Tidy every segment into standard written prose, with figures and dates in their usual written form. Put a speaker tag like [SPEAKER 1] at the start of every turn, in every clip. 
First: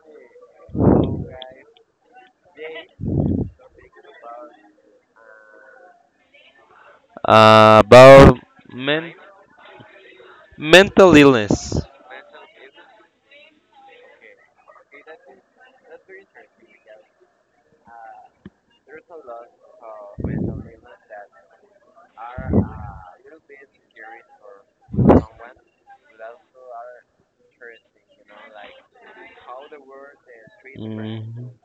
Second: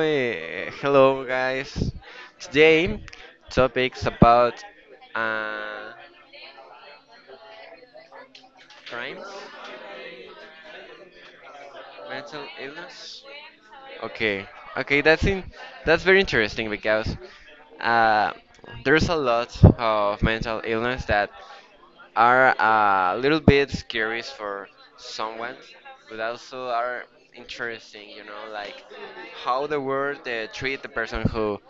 [SPEAKER 1] Hello guys. Today, topics about uh,
[SPEAKER 2] About men,
[SPEAKER 1] crimes,
[SPEAKER 2] mental illness.
[SPEAKER 1] mental illness. Okay, okay, that's very interesting because uh, there's a lot of mental illness that are a little bit scary for someone, but also are interesting. You know, like how the world treat the person
[SPEAKER 2] Mm.
[SPEAKER 1] who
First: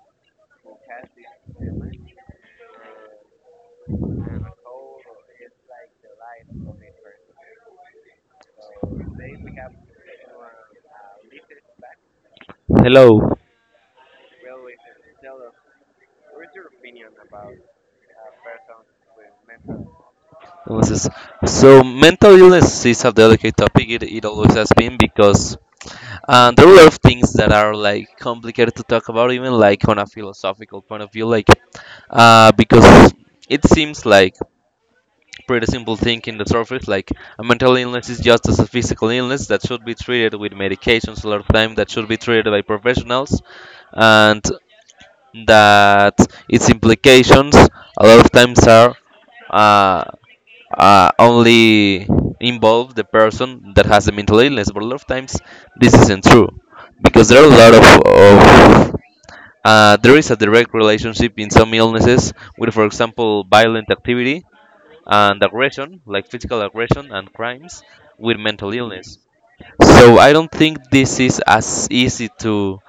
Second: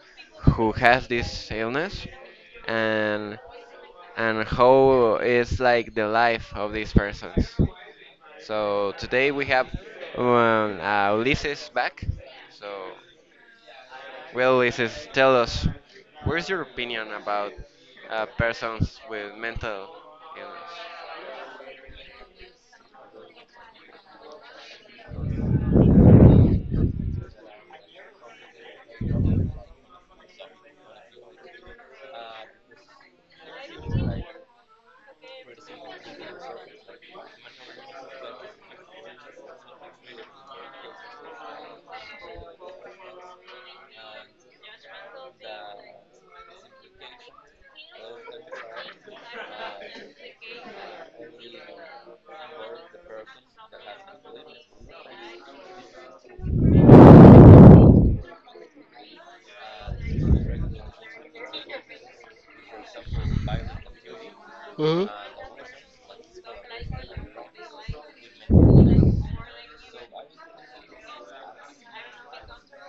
[SPEAKER 1] who has this illness, and and how is like the life of these persons. So today we have Ulysses back. So,
[SPEAKER 2] Hello.
[SPEAKER 1] well, Ulysses, tell us, where's your opinion about persons with mental illness?
[SPEAKER 2] Illnesses. So mental illness is a delicate topic. It always has been because. And there are a lot of things that are like complicated to talk about, even like on a philosophical point of view, like because it seems like pretty simple thing in the surface. Like a mental illness is just as a physical illness that should be treated with medications a lot of time that should be treated by professionals, and that its implications a lot of times are. Uh, Only involve the person that has a mental illness. But a lot of times, this isn't true because there are a lot of there is a direct relationship in some illnesses with, for example, violent activity
[SPEAKER 1] Hmm.
[SPEAKER 2] and aggression, like physical aggression and crimes, with mental illness. So I don't think this is as easy to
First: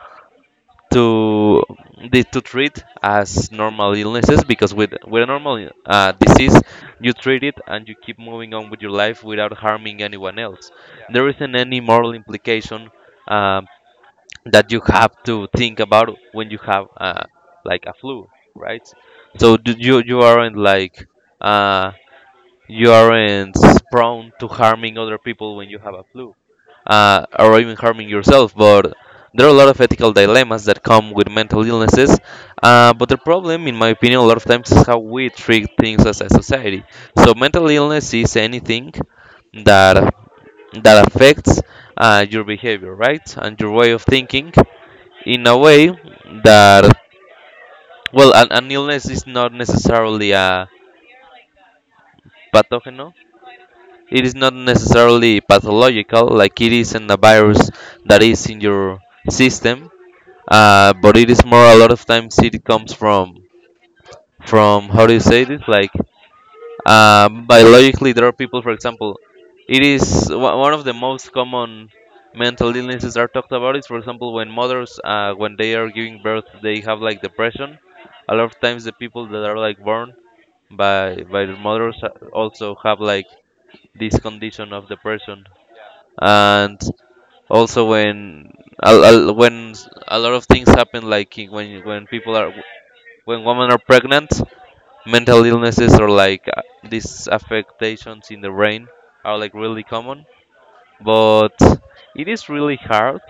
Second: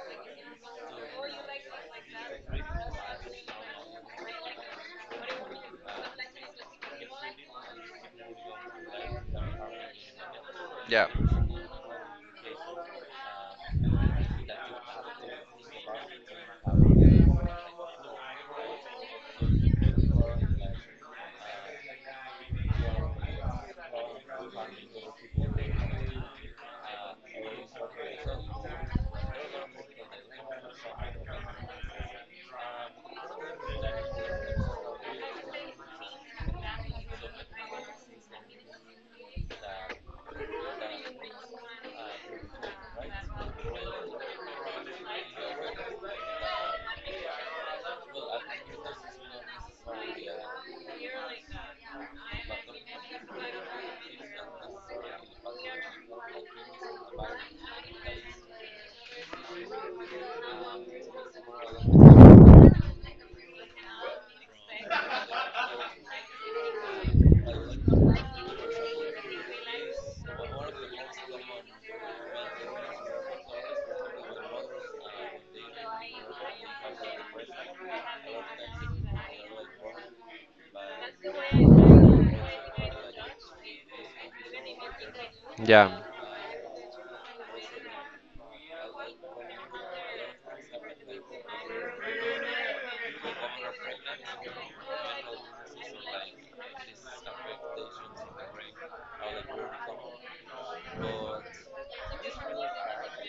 [SPEAKER 2] to to treat as normal illnesses because with a normal disease you treat it and you keep moving on with your life without harming anyone else.
[SPEAKER 1] Yeah.
[SPEAKER 2] There isn't any moral implication um that you have to think about when you have like a flu, right? So you aren't like uh, you aren't prone to harming other people when you have a flu or even harming yourself. But there are a lot of ethical dilemmas that come with mental illnesses. But the problem, in my opinion, a lot of times is how we treat things as a society. So mental illness is anything that that affects your behavior, right, and your way of thinking in a way that well, an illness is not necessarily a pathogen. It is not necessarily pathological, like it isn't a virus that is in your system but it is more a lot of times it comes from how do you say this like biologically there are people for example it is one of the most common mental illnesses are talked about is for example when mothers when they are giving birth they have like depression a lot of times the people that are like born by their mothers also have like this condition of depression
[SPEAKER 1] Yeah.
[SPEAKER 2] and also when when a lot of things happen like when people are when women are pregnant, mental illnesses or like these affectations in the brain are like really common. But it is really hard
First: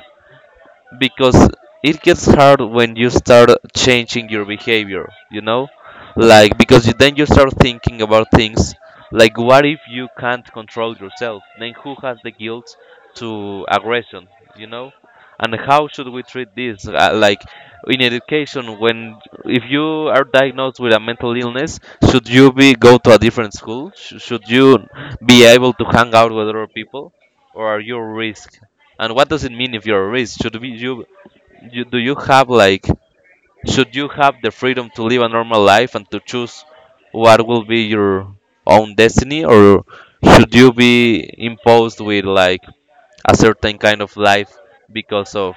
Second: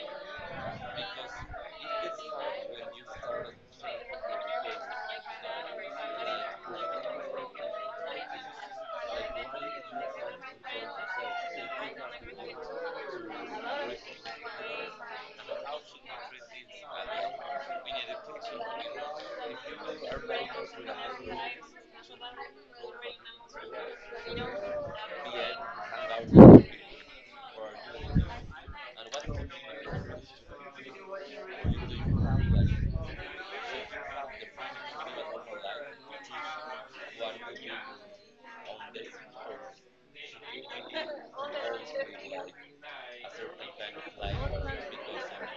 [SPEAKER 2] because it gets hard when you start changing your behavior you know like because you, then you start thinking about things like what if you can't control yourself then who has the guilt to aggression you know and how should we treat this like in education when if you are diagnosed with a mental illness should you be go to a different school should you be able to hang out with other people or are you at risk and what does it mean if you're rich? Should we, you do you have like should you have the freedom to live a normal life and to choose what will be your own destiny, or should you be imposed with like a certain kind of life because of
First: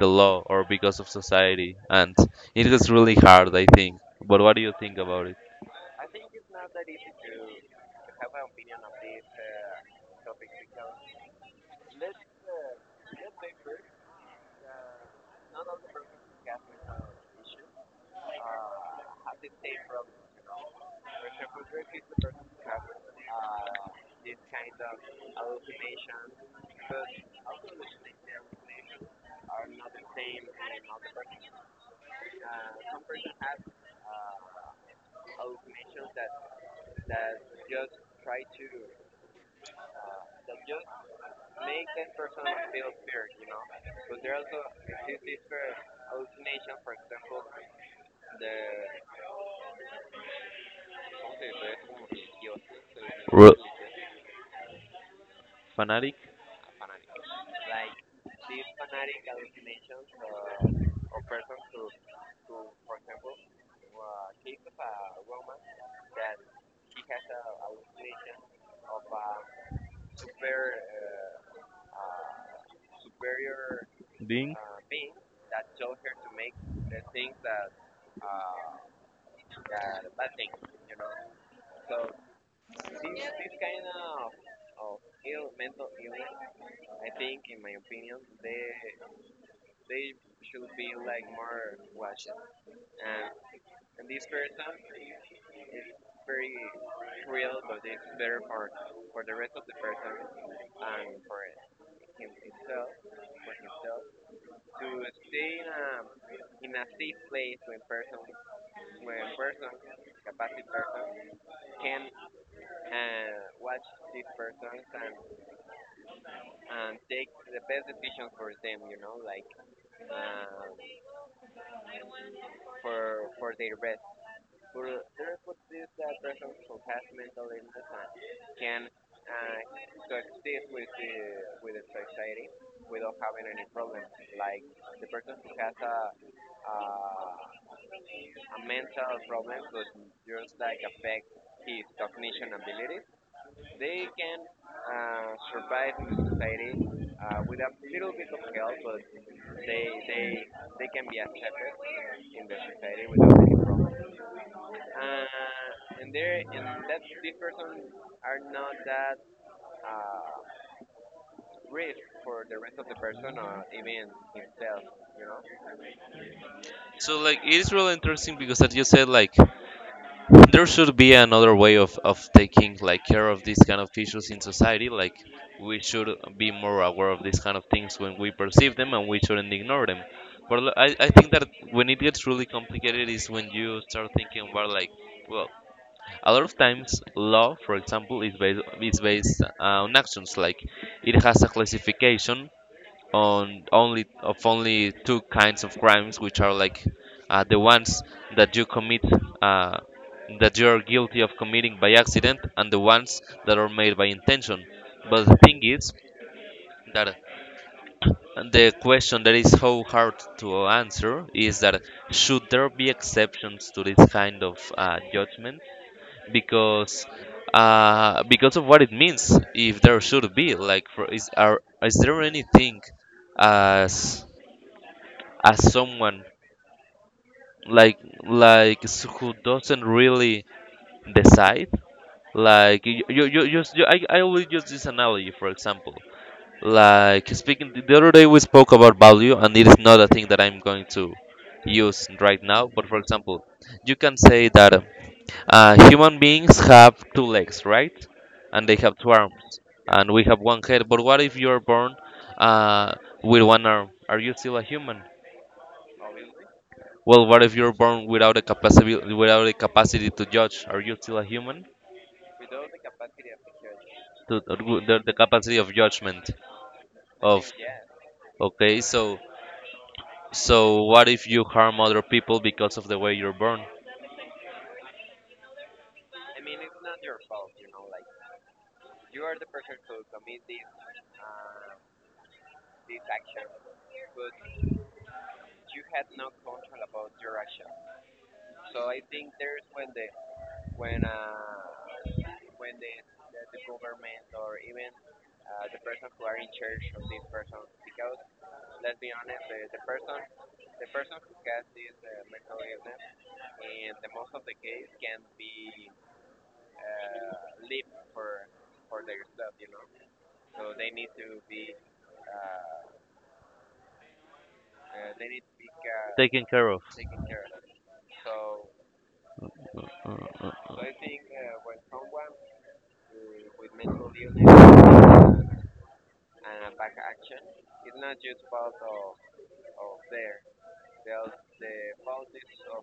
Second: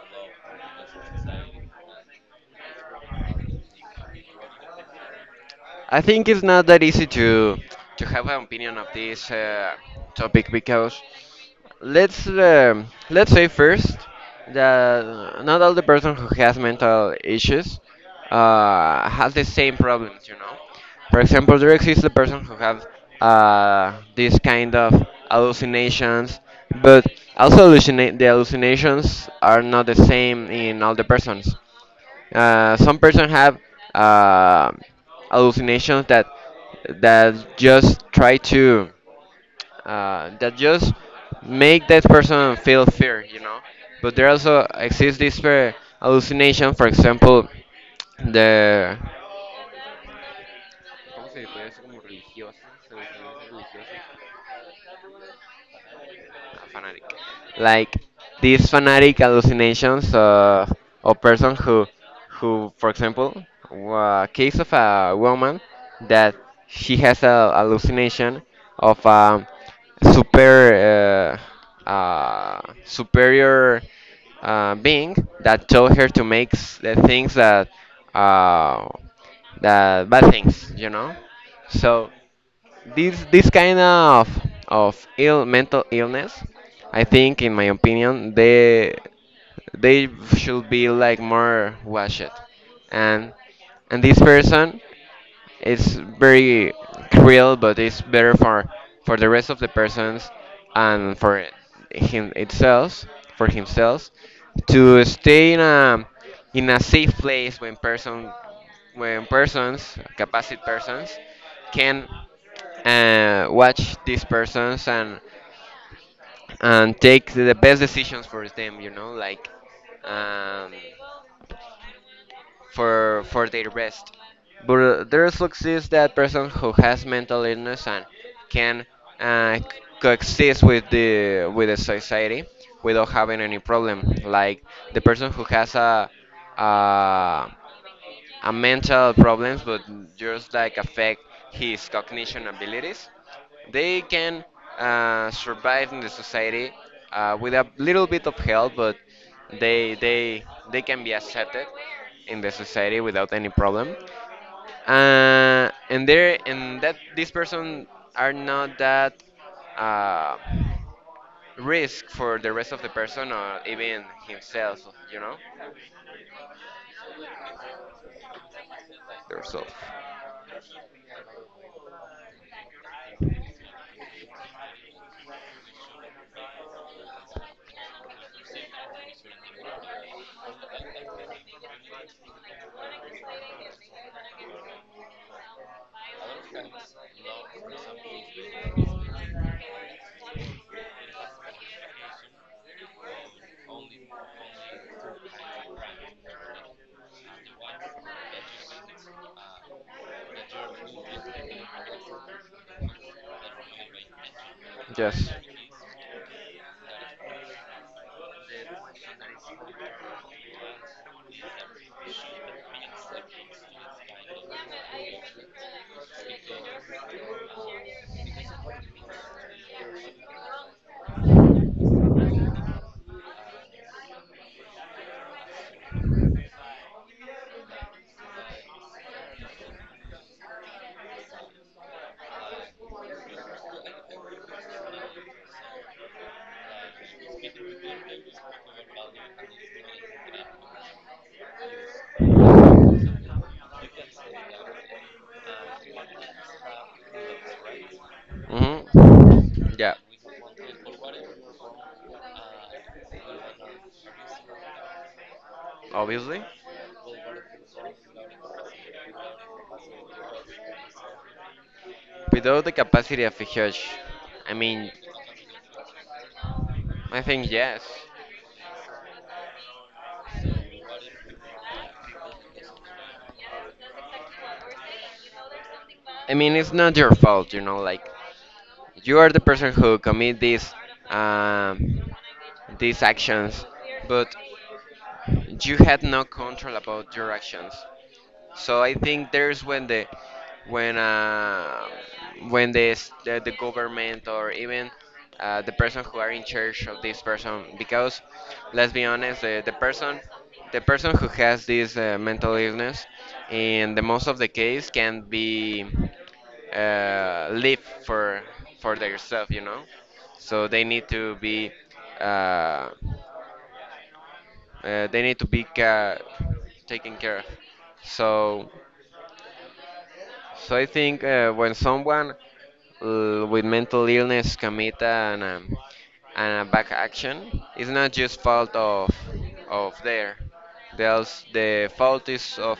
[SPEAKER 2] the law or because of society? And it is really hard, I think. But what do you think about it?
[SPEAKER 1] I think it's not that easy to have an opinion of this topic because let's say first that not all the person who has mental issues has the same problems. You know, for example, there exists the person who have these kind of hallucinations, but also the hallucinations are not the same in all the persons. Some person have uh, hallucinations that just try to that just make that person feel fear, you know. But there also exists this hallucination, for example, the ¿Cómo se le puede decir? Como religiosa, se le puede
[SPEAKER 2] Ru-
[SPEAKER 1] decir religiosa.
[SPEAKER 2] Fanatic
[SPEAKER 1] A fanatic. Like these fanatic hallucinations of a person who for example a case of a woman that she has a hallucination of a super superior
[SPEAKER 2] being?
[SPEAKER 1] being that told her to make the things that uh, the bad things, you know. So this kind of ill mental illness, I think in my opinion they should be like more watched and and this person, it's very cruel, but it's better for the rest of the persons and for him itself, for himself, to stay in a safe place when persons, capacit persons, can watch these persons and take the best decisions for them. You know, like. Um, for their rest. But there also exists that person who has mental illness and can uh, coexist with the society without having any problem, like the person who has uh, a mental problems, but just like affect his cognition abilities. They can survive in the society with a little bit of help, but they they they can be accepted in the society without any problem. And there and that this person are not that uh, risk for the rest of the person or even himself, you know,
[SPEAKER 2] So like it is really interesting because as you said like
[SPEAKER 1] theirself.
[SPEAKER 2] there should be another way of taking like care of these kind of issues in society like we should be more aware of these kind of things when we perceive them and we shouldn't ignore them but I think that when it gets really complicated is when you start thinking about like well a lot of times law for example is based on actions like it has a classification on only of only two kinds of crimes, which are like the ones that you commit uh, that you are guilty of committing by accident, and the ones that are made by intention. But
[SPEAKER 1] Yes.
[SPEAKER 2] the thing is that the question that is so hard to answer is that should there be exceptions to this kind of judgment because because of what it means if there should be like is there anything as as someone like who doesn't really decide like you just I always use this analogy for example like speaking the other day we spoke about value and it is not a thing that I'm going to use right now but for example you can say that human beings have two legs right and they have two arms
[SPEAKER 1] Hmm. Yeah,
[SPEAKER 2] and we have one head but what if you're born uh, with one arm are you still a human?
[SPEAKER 1] obviously.
[SPEAKER 2] Well, what if you're born without a capacity without a capacity to judge? Are you still a human?
[SPEAKER 1] Without the capacity of a judge, I mean,
[SPEAKER 2] The capacity of judgment
[SPEAKER 1] I
[SPEAKER 2] of
[SPEAKER 1] think yes.
[SPEAKER 2] okay, so so what if you harm other people because of the way you're born?
[SPEAKER 1] I mean, it's not your fault, you know. Like, you are the person who commit um, these actions, but you had no control about your actions. So I think there's when the when uh, when the government or even the person who are in charge of this person because let's be honest, the person who has this mental illness in the most of the case can be live for themselves, you know. So they need to be uh, they need to be
[SPEAKER 2] Taken care of.
[SPEAKER 1] taken care of. So
[SPEAKER 2] Uh, uh,
[SPEAKER 1] so
[SPEAKER 2] uh.
[SPEAKER 1] I think when someone with mental illness commit an a back action, it's not just fault of there. There's the fault is of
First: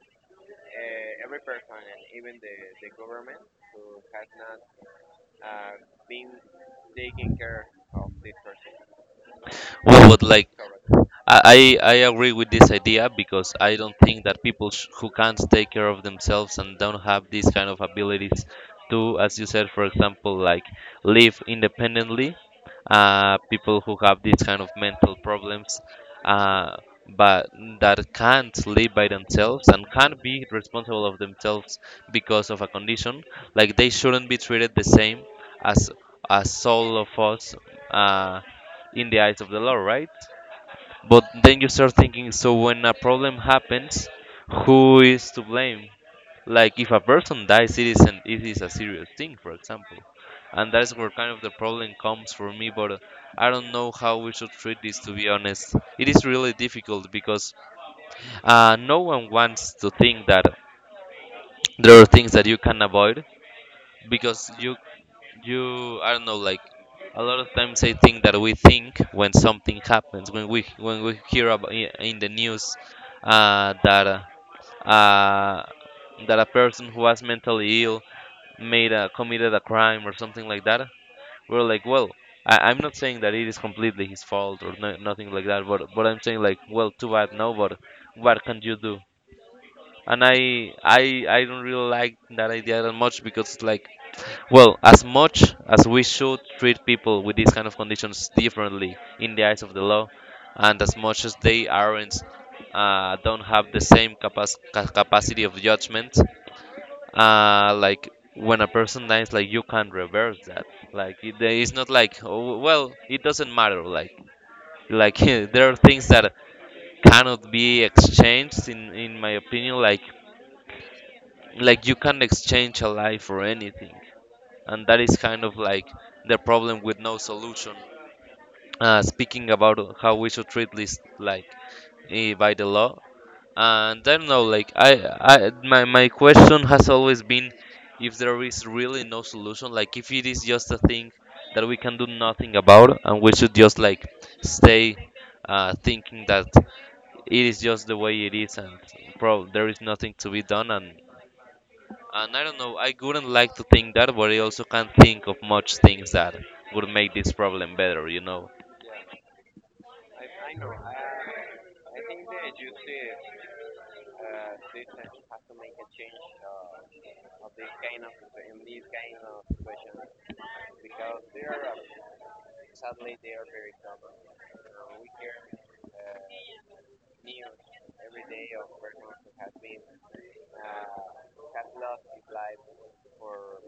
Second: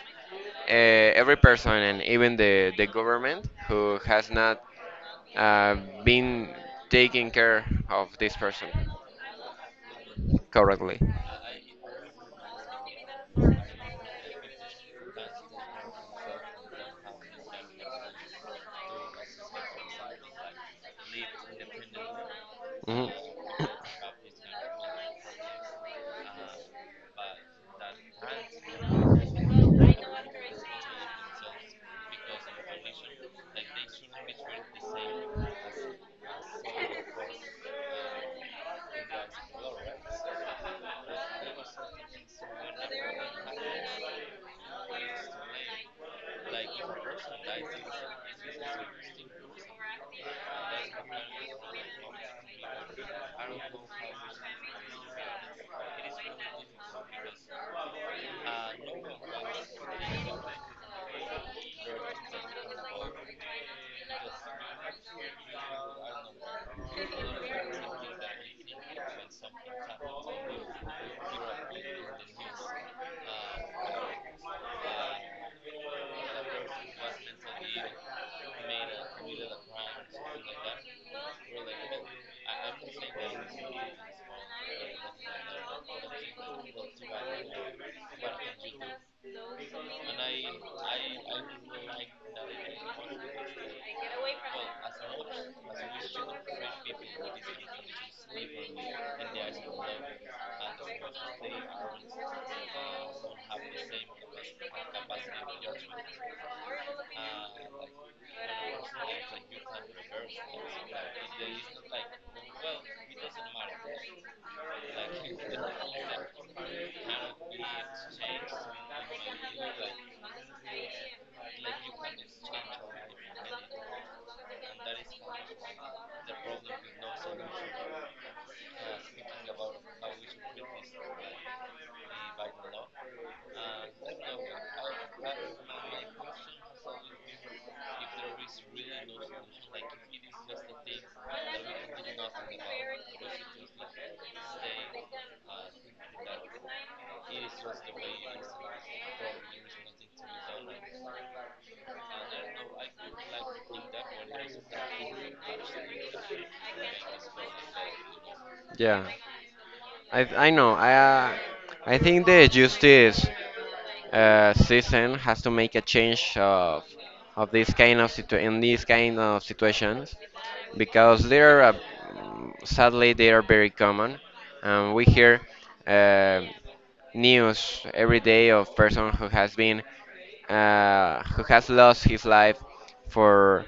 [SPEAKER 1] every person and even the government who has not uh, been taking care of this person
[SPEAKER 2] Well, but like
[SPEAKER 1] correctly.
[SPEAKER 2] I agree with this idea because I don't think that people who can't take care of themselves and don't have these kind of abilities to, as you said, for example, like live independently,
[SPEAKER 1] Mhm.
[SPEAKER 2] people who have these kind of mental problems, uh, but that can't live by themselves and can't be responsible of themselves because of a condition, like they shouldn't be treated the same as as all of us uh, in the eyes of the law, right? But then you start thinking, so when a problem happens, who is to blame? Like if a person dies, it is an, it is a serious thing, for example, and that's where kind of the problem comes for me. But I don't know how we should treat this. To be honest, it is really difficult because no one wants to think that there are things that you can avoid because you I don't know like a lot of times I think that we think when something happens when we hear about in the news that uh, that a person who was mentally ill made a committed a crime or something like that we're like well I, I'm not saying that it is completely his fault or no, nothing like that but I'm saying like well too bad no but what can you do and I don't really like that idea that much because it's like well, as much as we should treat people with these kind of conditions differently in the eyes of the law, and as much as they aren't don't have the same capacity of judgment, like when a person dies, like you can not reverse that. Like it, there is not like oh, well, it doesn't matter. Like there are things that cannot be exchanged in my opinion. Like you can not exchange a life for anything and that is kind of like the problem with no solution. Speaking about how we should treat this, like by the law, and I don't know, like I, my question has always been if there is really no solution, like if it is just a thing that we can do nothing about, and we should just like stay thinking that it is just the way it is, and bro, there is nothing to be done, and I don't know, I wouldn't like to think that, but I also can't think of much things that would make this problem better, you know.
[SPEAKER 1] Yeah. I know. I think the justice season has to make a change of this kind of situ in these kind of situations because they are sadly they are very common. We hear uh, news every day of person who has been who has lost his life for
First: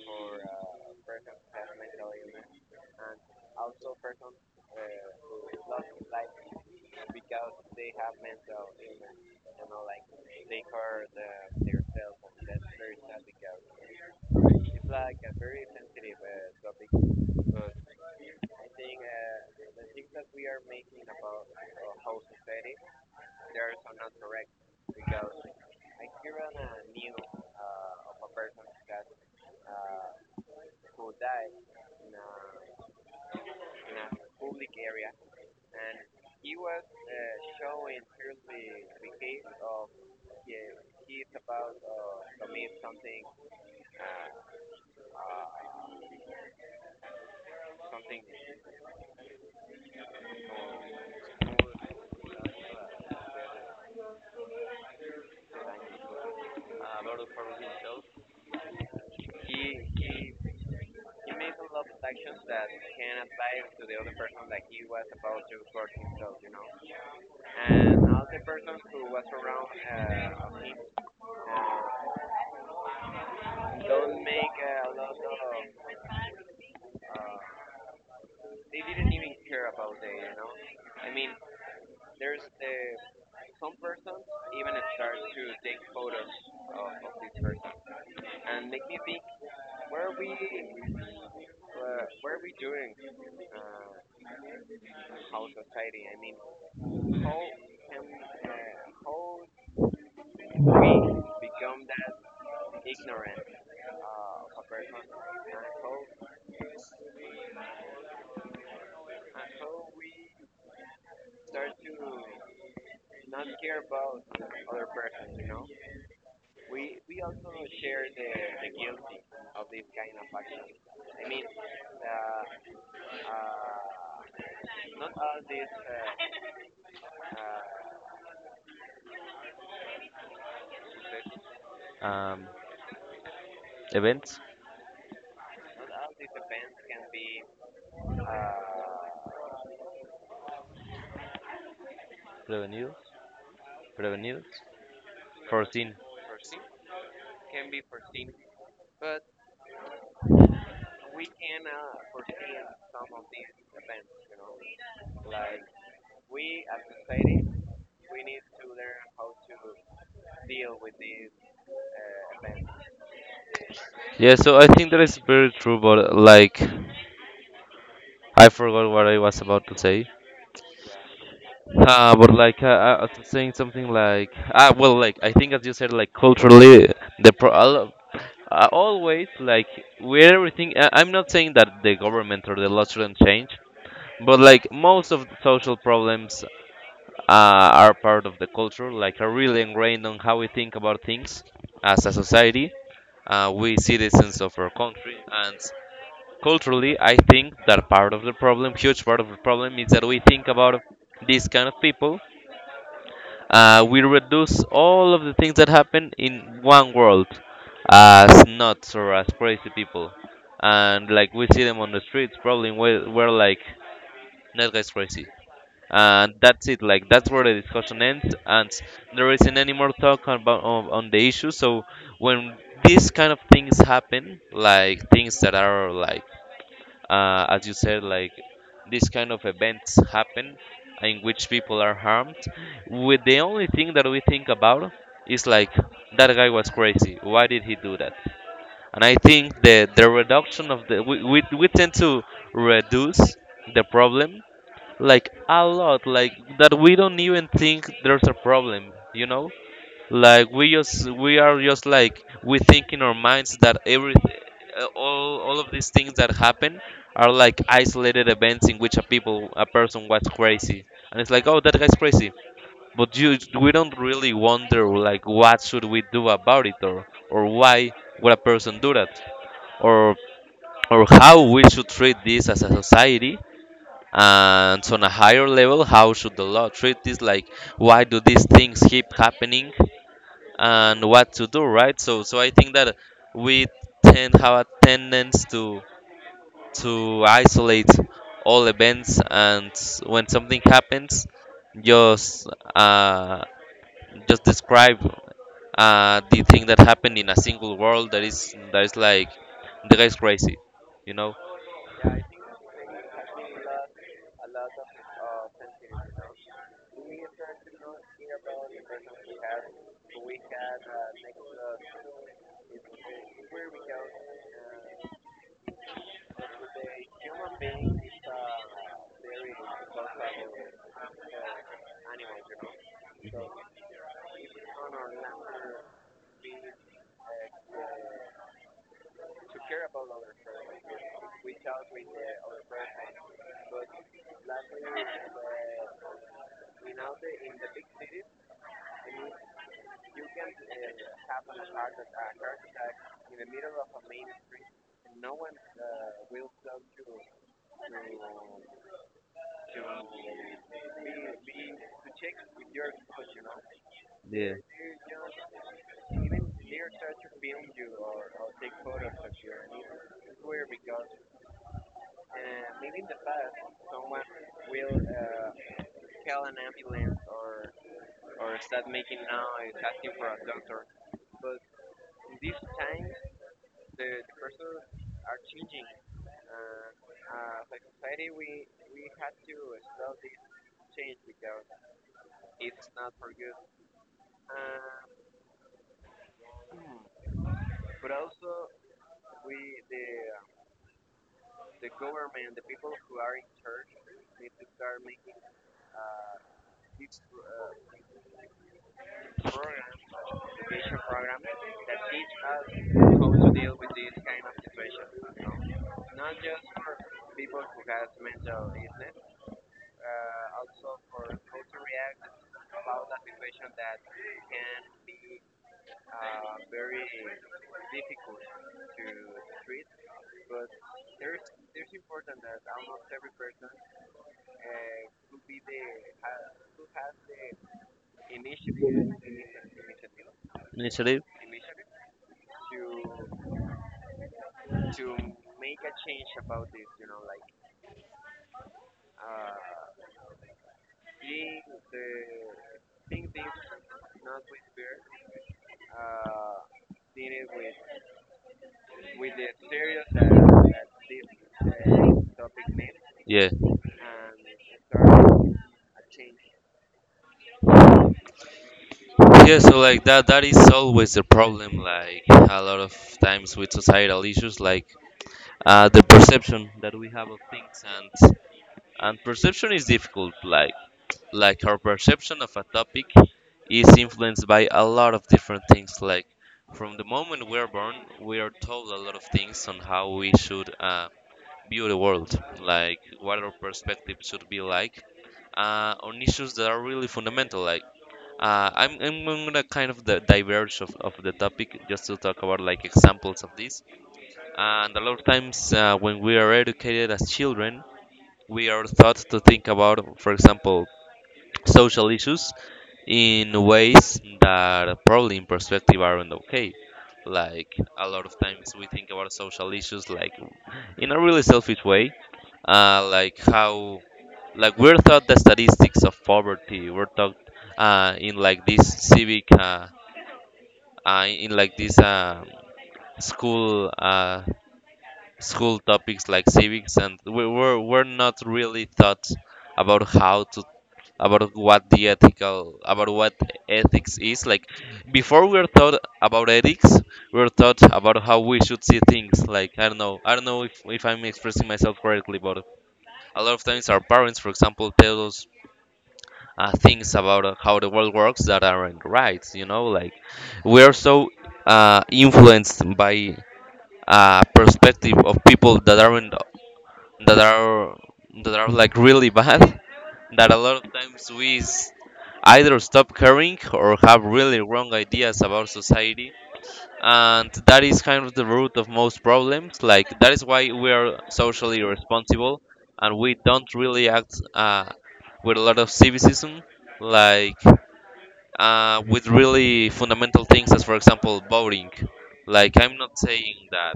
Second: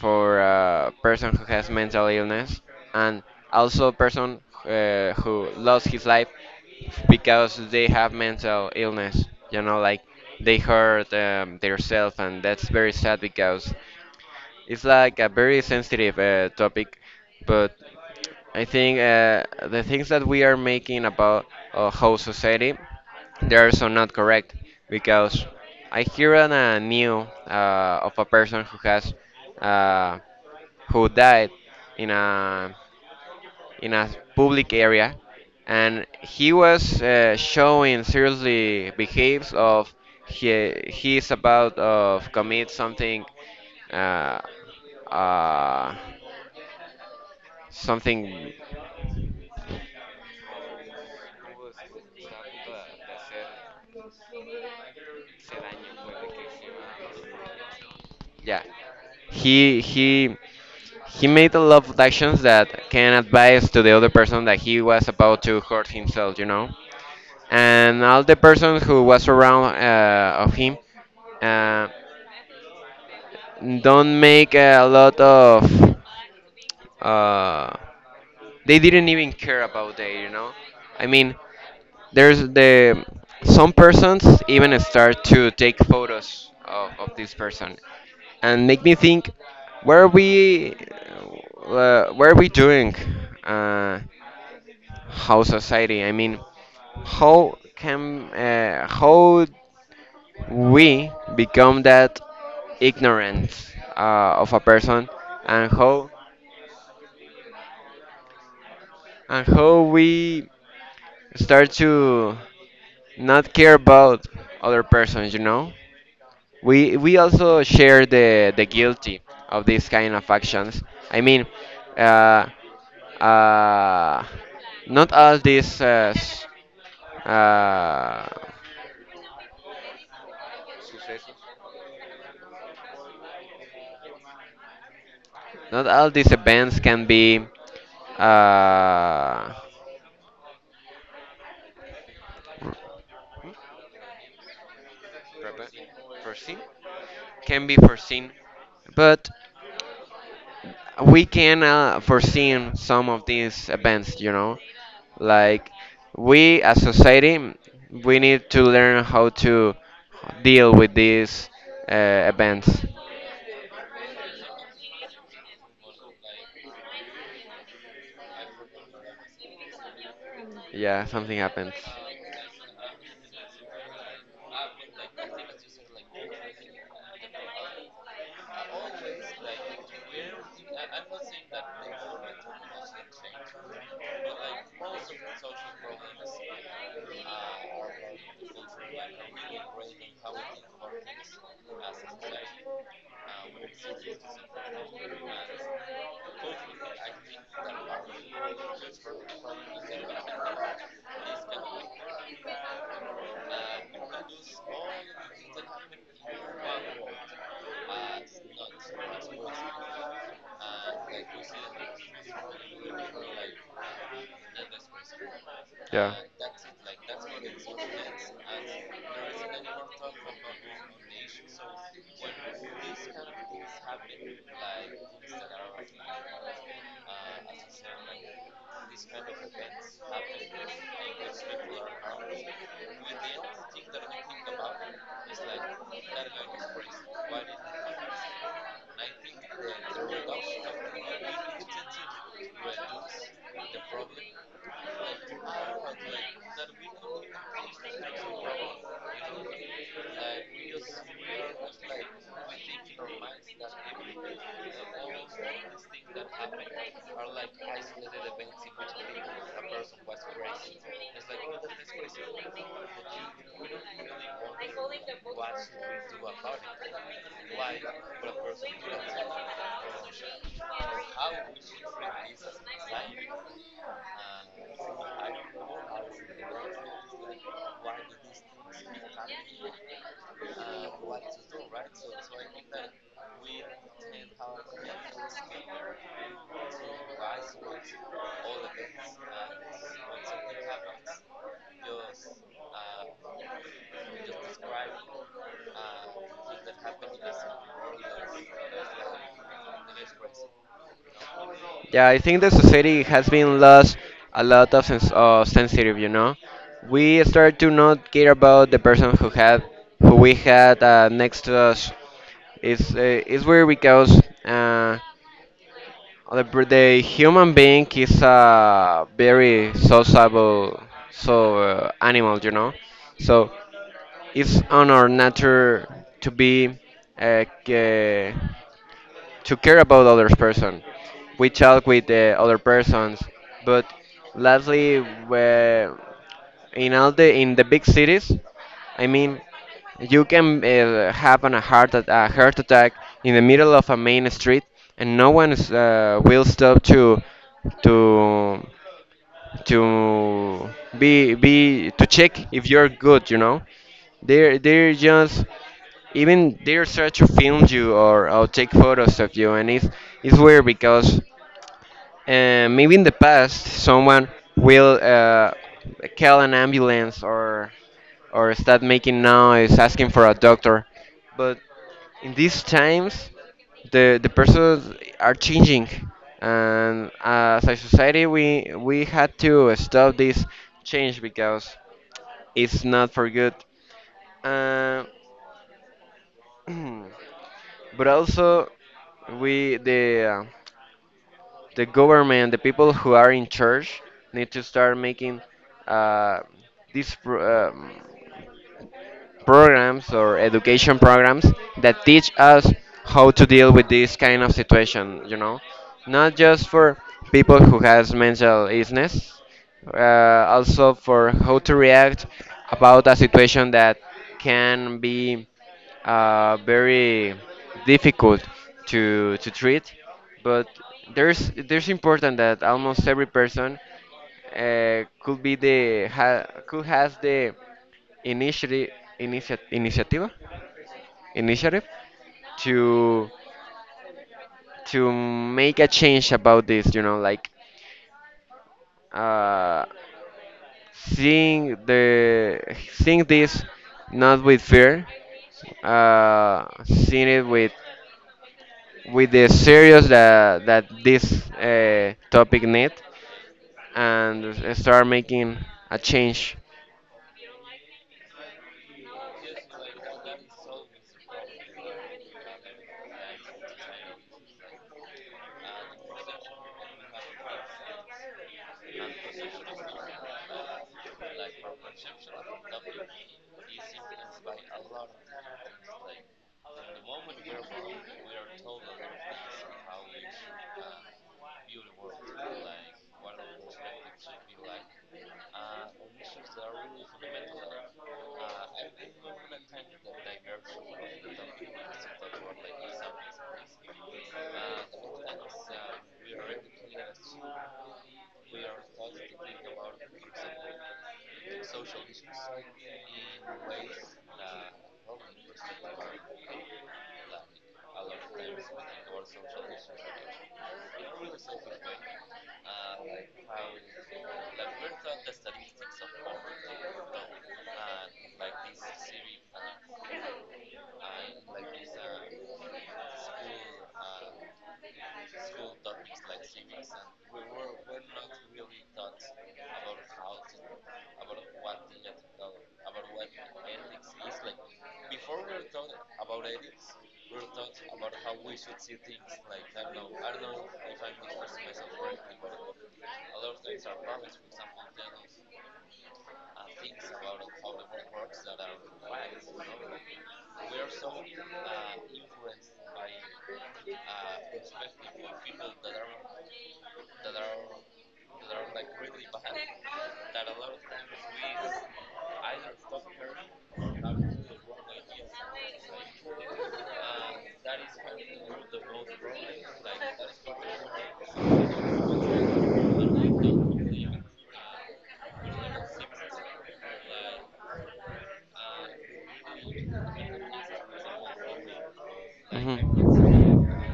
[SPEAKER 1] for a person who has mental illness, and also person who lost his life because they have mental illness. You know, like, they hurt themselves, and that's very sad because it's like a very sensitive topic. But I think the things that we are making about whole society, they are so not correct because I hear on a new of a person who has uh, who died in a in a public area, and he was showing seriously behaves of he is about of commit something, uh, uh, something, yeah, he he made a lot of actions that can advise to the other person that he was about to hurt himself, you know. And all the person who was around of him uh. Don't make a lot of uh, they didn't even care about that, you know. I mean, there's the some persons even start to take photos of this person and make me think, what are we what are we doing? uh, how society, I mean, how can how we become that ignorant of a person, and how and how we start to not care about other persons, you know? We also share the guilty of these kind of actions. I mean, uh, uh, not all these uh,
[SPEAKER 2] Um, events,
[SPEAKER 1] not all these events can be uh,
[SPEAKER 2] revenues, revenues, 14.
[SPEAKER 1] foreseen, can be foreseen. But we can foresee some of these events, you know, like we as society, we need to learn how to deal with these events.
[SPEAKER 2] Yeah, so I think that is very true, but like, I forgot what I was about to say.
[SPEAKER 1] Yeah, something happens.
[SPEAKER 2] But like, I was saying something like, ah, well, like, I think as you said, like, culturally, the always, like, where everything, I'm not saying that the government or the law shouldn't change, but like most of the social problems are part of the culture, like are really ingrained on how we think about things as a society. We citizens of our country, and culturally, I think that part of the problem, huge part of the problem, is that we think about these kind of people. We reduce all of the things that happen in one world as nuts or as crazy people, and like we see them on the streets, probably we're like that guy's crazy,
[SPEAKER 1] Yeah.
[SPEAKER 2] and that's it, like that's where the discussion ends, and there isn't any more talk about on the issue. So when these kind of things happen, like things that are like as you said, like these kind of events happen in which people are harmed, with the only thing that we think about is like that guy was crazy, why did he do that? And I think the reduction of the we tend to reduce the problem like a lot, like that we don't even think there's a problem, like we just we are just like, we think in our minds that every all of these things that happen are like isolated events in which a person was crazy, and it's like oh that guy's crazy, but you we don't really wonder like what should we do about it, or why would a person do that, or or how we should treat this as a society. And on a higher level, how should the law treat this? Like, why do these things keep happening, and what to do, right? So I think that we tend have a tendency to isolate all events, and when something happens, just uh, just describe the thing that happened in a single world, that is like the guy's crazy, you know?
[SPEAKER 1] Yeah, I think the society has been lost a lot of of sensitive, you know. We start to not care about the person who had, who we had next to us. It's weird because uh, the human being is a very sociable, so animal, you know. So it's on our nature to be uh, ca- to care about other person. We talk with the other persons, but lastly, where in all the in the big cities, I mean, you can have a a heart attack in the middle of a main street, and no one is, will stop to to to be to check if you're good, you know.
[SPEAKER 2] Yeah.
[SPEAKER 1] They're just even they're trying to film you or take photos of you. And it's weird because, and maybe in the past, someone will call an ambulance or start making noise, asking for a doctor. But in these times, the persons are changing, and as a society, we had to stop this change because it's not for good. Uh, but also, we the government, the people who are in charge, need to start making uh, these pro- um, programs or education programs that teach us how to deal with this kind of situation. You know, not just for people who has mental illness, also for how to react about a situation that can be very difficult to treat. But there's important that almost every person could be the ha, could has the initiative initiative initiativa
[SPEAKER 2] Initiative.
[SPEAKER 1] initiative to to make a change about this. You know, like. Uh, Seeing the Seeing this not with fear, seeing it with the serious that that this topic need,
[SPEAKER 2] Yeah.
[SPEAKER 1] and start making a change.
[SPEAKER 2] Yeah, so like that is always the problem, like a lot of times with societal issues, like the perception that we have of things, and perception is difficult, like our perception of a topic is influenced by a lot of different things, like from the moment we're born, we are told a lot of things on how we should view the world, like what our perspective should be like on issues that are really fundamental, like I'm gonna kind of the diverge of the topic, just to talk about like examples of this. And a lot of times when we are educated as children, we are taught to think about, for example, social issues in ways that probably in perspective aren't okay. Like a lot of times we think about social issues like in a really selfish way, like how, like we're taught the statistics of poverty, we're taught uh, in like this civic uh, in like these school uh, school topics like civics, and we're not really taught about how to, about what the ethical about what ethics is like. Before we were taught about ethics, we were taught about how we should see things. Like, I don't know, I don't know if I'm expressing myself correctly, but a lot of times our parents for example tell us things about how the world works that aren't right, you know, like we're so influenced by perspective of people that aren't that are that are like really bad that a lot of times either stop caring or have really wrong ideas about society. And that is kind of the root of most problems, like that is why we are socially responsible and we don't really act with a lot of civicism, like with really fundamental things as for example voting. Like
[SPEAKER 1] Mhm.
[SPEAKER 2] I'm not saying that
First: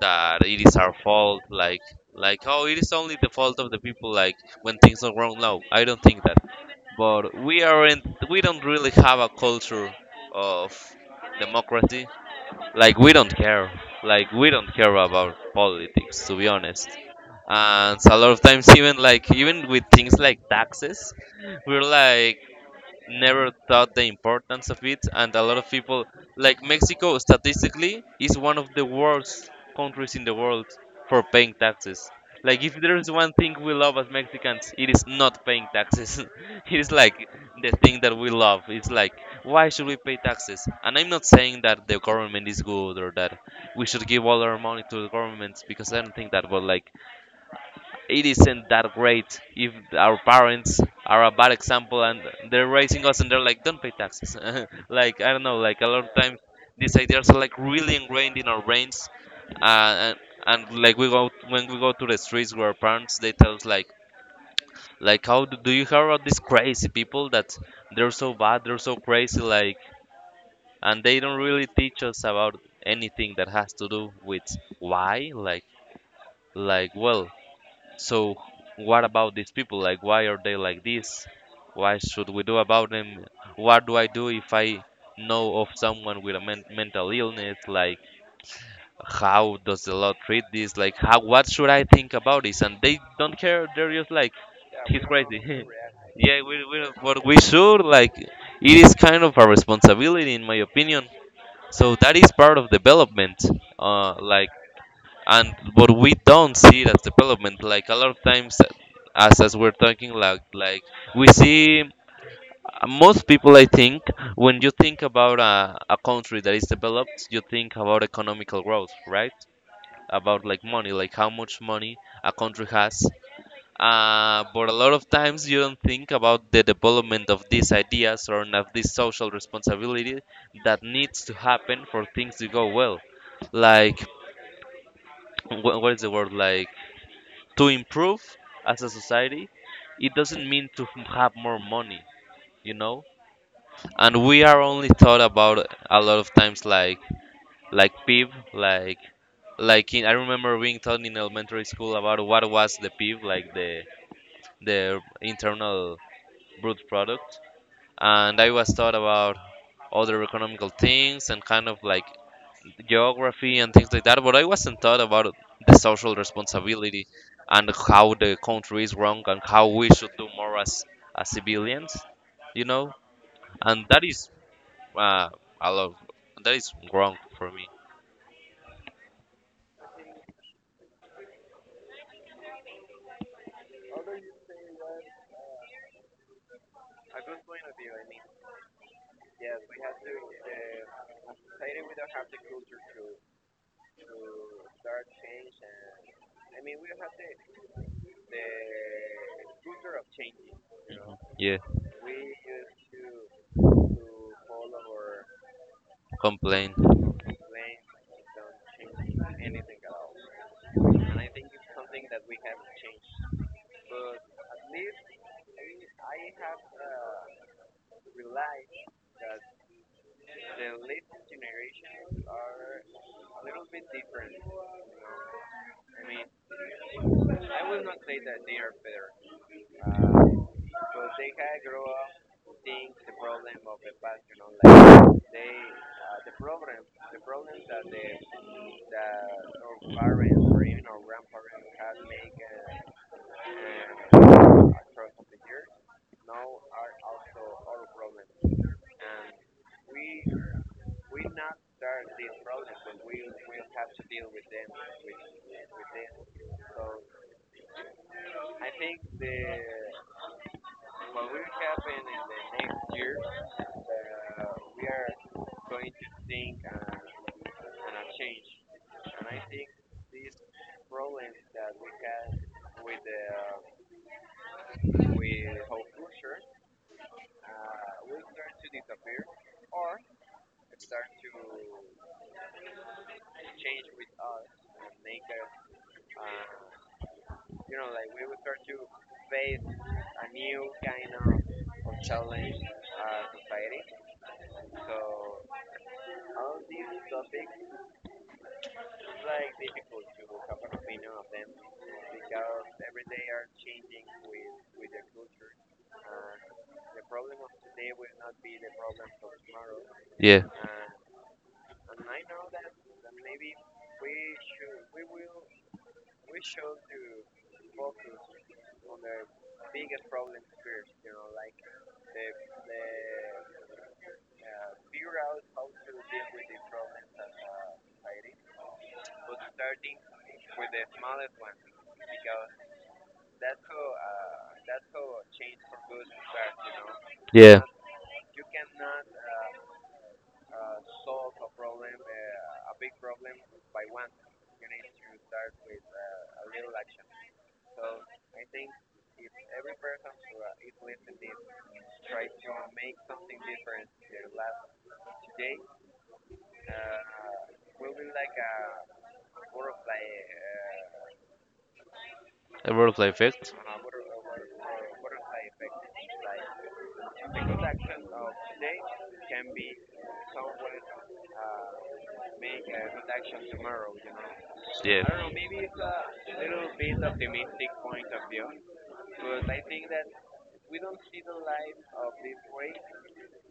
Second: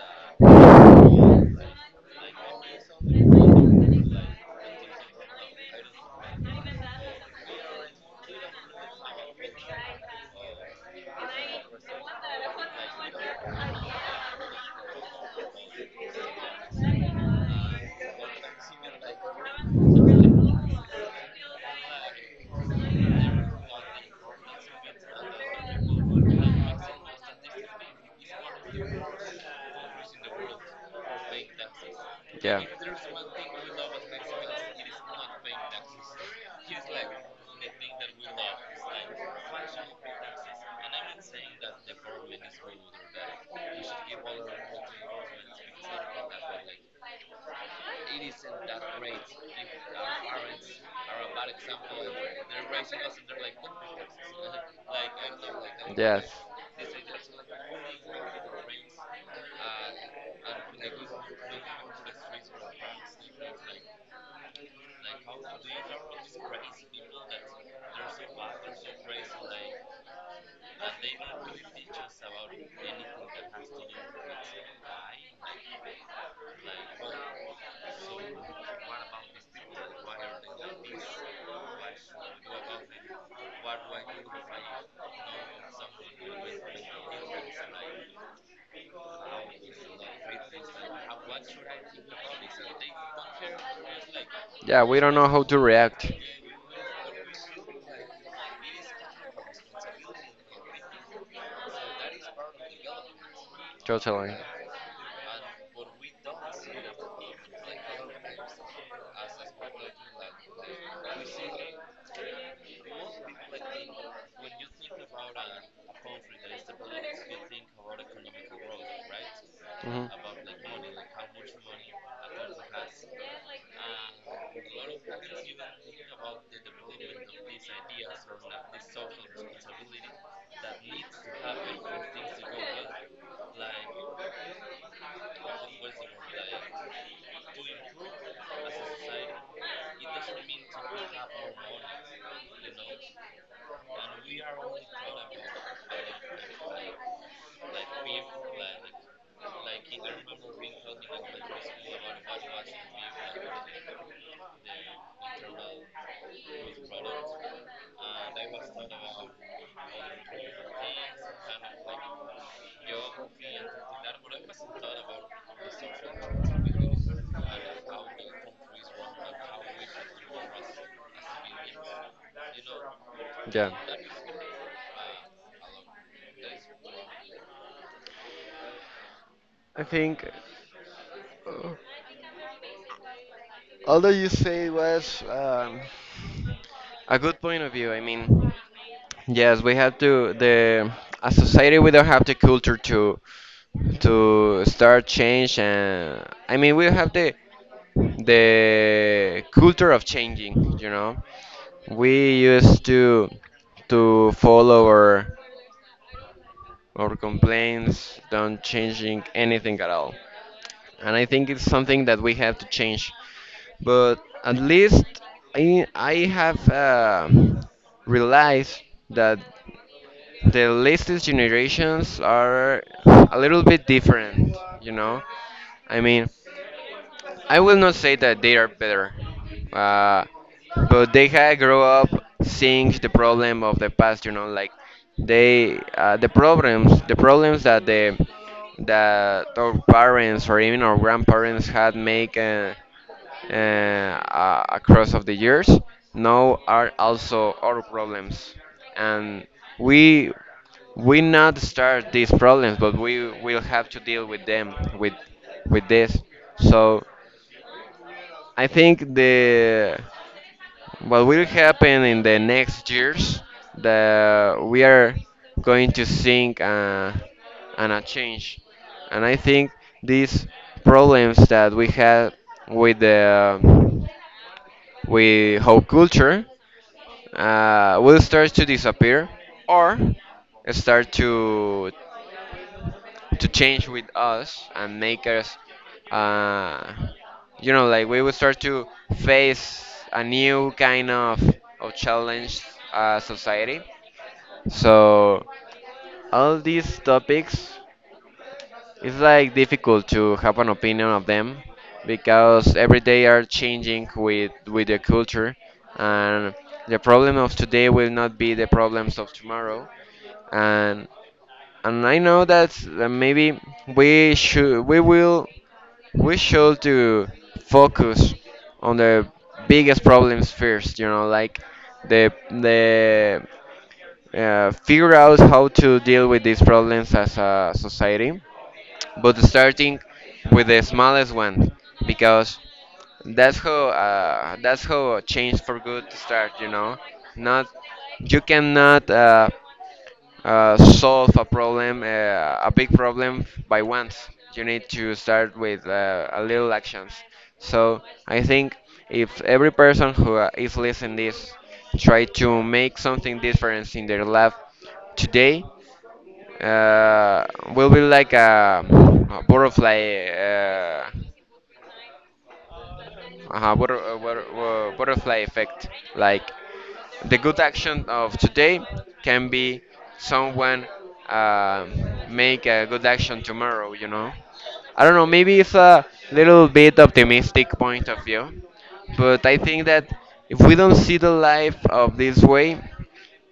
[SPEAKER 2] it is our fault, like oh it is only the fault of the people, like when things are wrong, no I don't think that, but we don't really have a culture of democracy. Like we don't care, like we don't care about politics, to be honest. And a lot of times, even like even with things like taxes, we're like never thought the importance of it, and a lot of people, like Mexico statistically is one of the worst countries in the world for paying taxes. Like
[SPEAKER 1] Yeah.
[SPEAKER 2] if there is one thing we love as Mexicans, it is not paying taxes. It is like the thing that we love, it's like why should we pay taxes? And I'm not saying that the government is good or that we should give all our money to the governments because I don't think that, but like it isn't that great if our parents are a bad example and they're raising us and they're like don't pay taxes. Like I don't know, like a lot of times these ideas are like really ingrained in our brains, uh, and, and like we go when we go to the streets where our parents they tell us like do you hear about these crazy people that they're so bad, they're so crazy, like. And they don't really teach us about anything that has to do with why, like well, so what about these people? Like why are they like this? Why should we do about them? What do I do if I know of someone with a mental illness? Like how does the law treat this? Like how, what should I think about this? And they don't care, they're just like
[SPEAKER 1] Yeah, we
[SPEAKER 2] he's
[SPEAKER 1] don't know
[SPEAKER 2] crazy.
[SPEAKER 1] how to react. Yeah.
[SPEAKER 2] Yeah, we don't, but we should, like it is kind of a responsibility in my opinion. So that is part of development.
[SPEAKER 1] Totally.
[SPEAKER 2] Like and but we don't see that development, like a lot of times, as we're talking, like we see most people I think, when you think about a country that is developed, you think about economical growth, right? About like money, like how much money a country has. But a lot of times you don't think about the development of these ideas or of this social responsibility that needs to happen for things to go well. Like what is the word, like to improve as a society, it doesn't mean to have more money, you know. And we are only thought about a lot of times like PIB, like I remember being taught in elementary school about what was the PIB, like the internal brute product. And I was taught about other economical things and kind of like geography and things like that, but I wasn't taught about the social responsibility and how the country is wrong and how we should do more as civilians, you know?
[SPEAKER 1] Yeah.
[SPEAKER 2] And that is, uh, I love, that is wrong for me.
[SPEAKER 1] I think uh, all you say it was a good point of view. I mean, yes, we have to the as society we don't have the culture to start change, and I mean we have the culture of changing, you know.
[SPEAKER 2] Yeah,
[SPEAKER 1] We used to follow
[SPEAKER 2] complain.
[SPEAKER 1] our complaints, don't changing anything at all. And I think it's something that we have to change. But at least I have realized that the latest generations are a little bit different, you know? I mean, I will not say that they are better, uh, but they had grow up seeing the problem of the past, you know, like the problems that the that our parents or even our grandparents had make uh, across of the years now are also our problems. And we we not start these problems, but we will have to deal with them with this. So I think the what will happen in the next years, that we are going to think and a change. And I think these problems that we had with the with how culture will start to disappear or start to change with us and make us uh, you know, like we will start to face a new kind of challenge society. So all these topics, it's like difficult to have an opinion of them because every day are changing with the culture. And the problem of today will not be the problems of tomorrow.
[SPEAKER 2] Yeah,
[SPEAKER 1] and and I know that maybe we should we will we should to focus on the biggest problems first, you know, like the figure out how to deal with these problems as a society, but starting with the smallest one, because that's how change for good start, you know.
[SPEAKER 2] yeah.
[SPEAKER 1] Not you cannot solve a problem a big problem by once. You need to start with a little actions. So I think if every person who is listening this try to make something different in their life today, uh, will be like a butterfly,
[SPEAKER 2] A butterfly effect.
[SPEAKER 1] butterfly effect, like. The good action of today can be someone uh, make a good action tomorrow, you know?
[SPEAKER 2] Yeah.
[SPEAKER 1] I don't know, maybe it's a little bit optimistic point of view, but I think that if we don't see the life of this way,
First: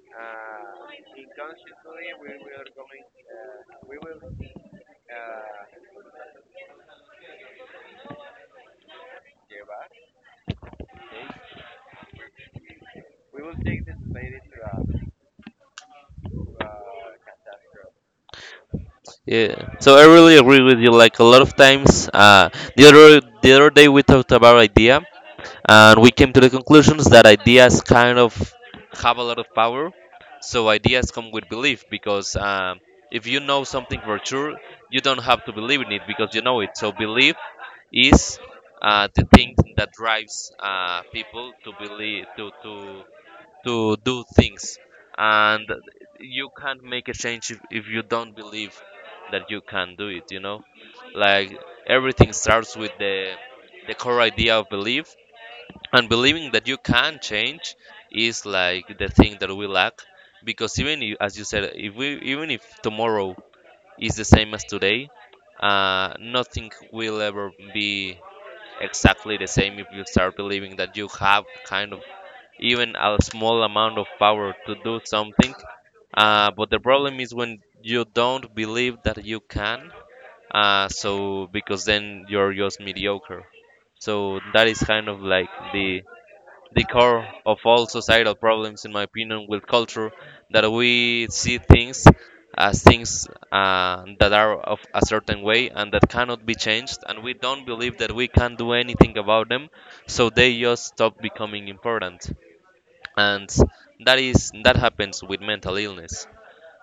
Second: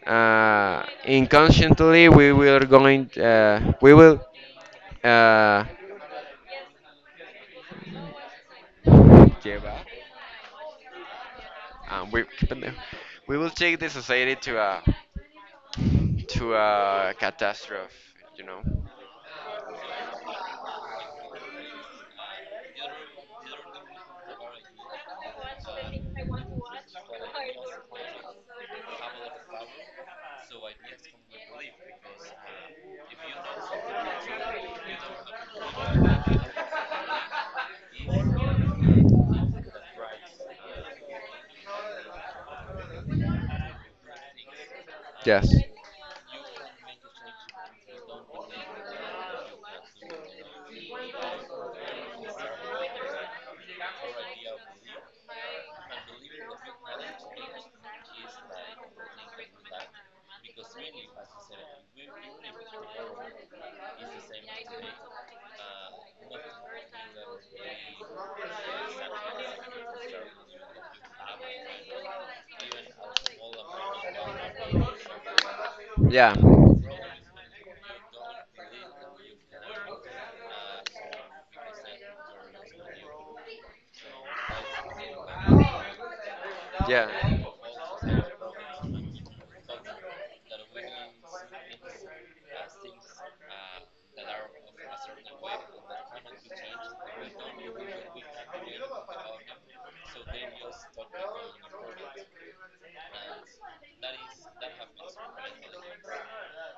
[SPEAKER 1] inconsciently we will uh, give we qué pendejo. We will take the society to a catastrophe, you know.
[SPEAKER 2] Yeah, so I really agree with you. Like a lot of times, the other, the other day we talked about idea, and we came to the conclusions that ideas kind of have a lot of power. So ideas come with belief, because if you know something for sure, you don't have to believe in it because you know it. So belief is the thing that drives people to believe to do things,
[SPEAKER 1] Yes.
[SPEAKER 2] and you can't make a change if you don't believe that you can do it, you know. Like everything starts with the core idea of belief, and believing that you can change is like the thing that we lack, because even if, as you said, if we, even if tomorrow is the same as today, nothing will ever be exactly the same if you start believing that you have kind of even a small amount of power to do something.
[SPEAKER 1] Yeah.
[SPEAKER 2] But the problem is when you don't believe that you can, because then you're just mediocre. So that is kind of like the
[SPEAKER 1] Yeah.
[SPEAKER 2] core of all societal problems, in my opinion, with culture, that we see things as things that are of a certain way and that cannot be changed, and we don't believe that we can do anything about them, so they just stop becoming important. And that happens with mental illness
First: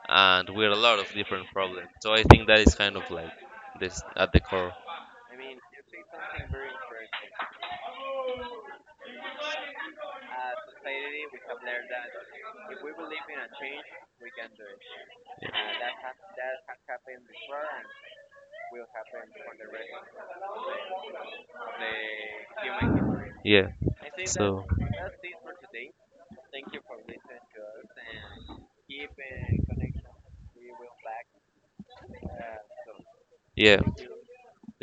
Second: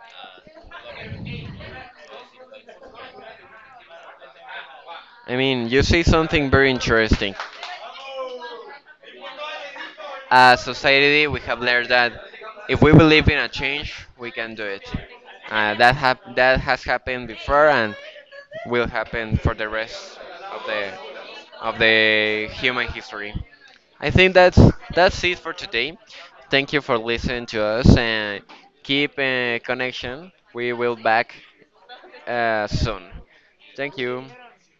[SPEAKER 2] and with a lot of different problems, so I think that is kind of like this at the core.
[SPEAKER 1] I mean, you say something very interesting. As society, we have learned that if we believe in a change, we can do it. That has happened before and will happen for the rest of the of the human history.
[SPEAKER 2] Yeah,
[SPEAKER 1] I think
[SPEAKER 2] so
[SPEAKER 1] that's it for today. Thank you for listening to us and keep in connection. We will back soon. Thank
[SPEAKER 2] yeah.
[SPEAKER 1] you.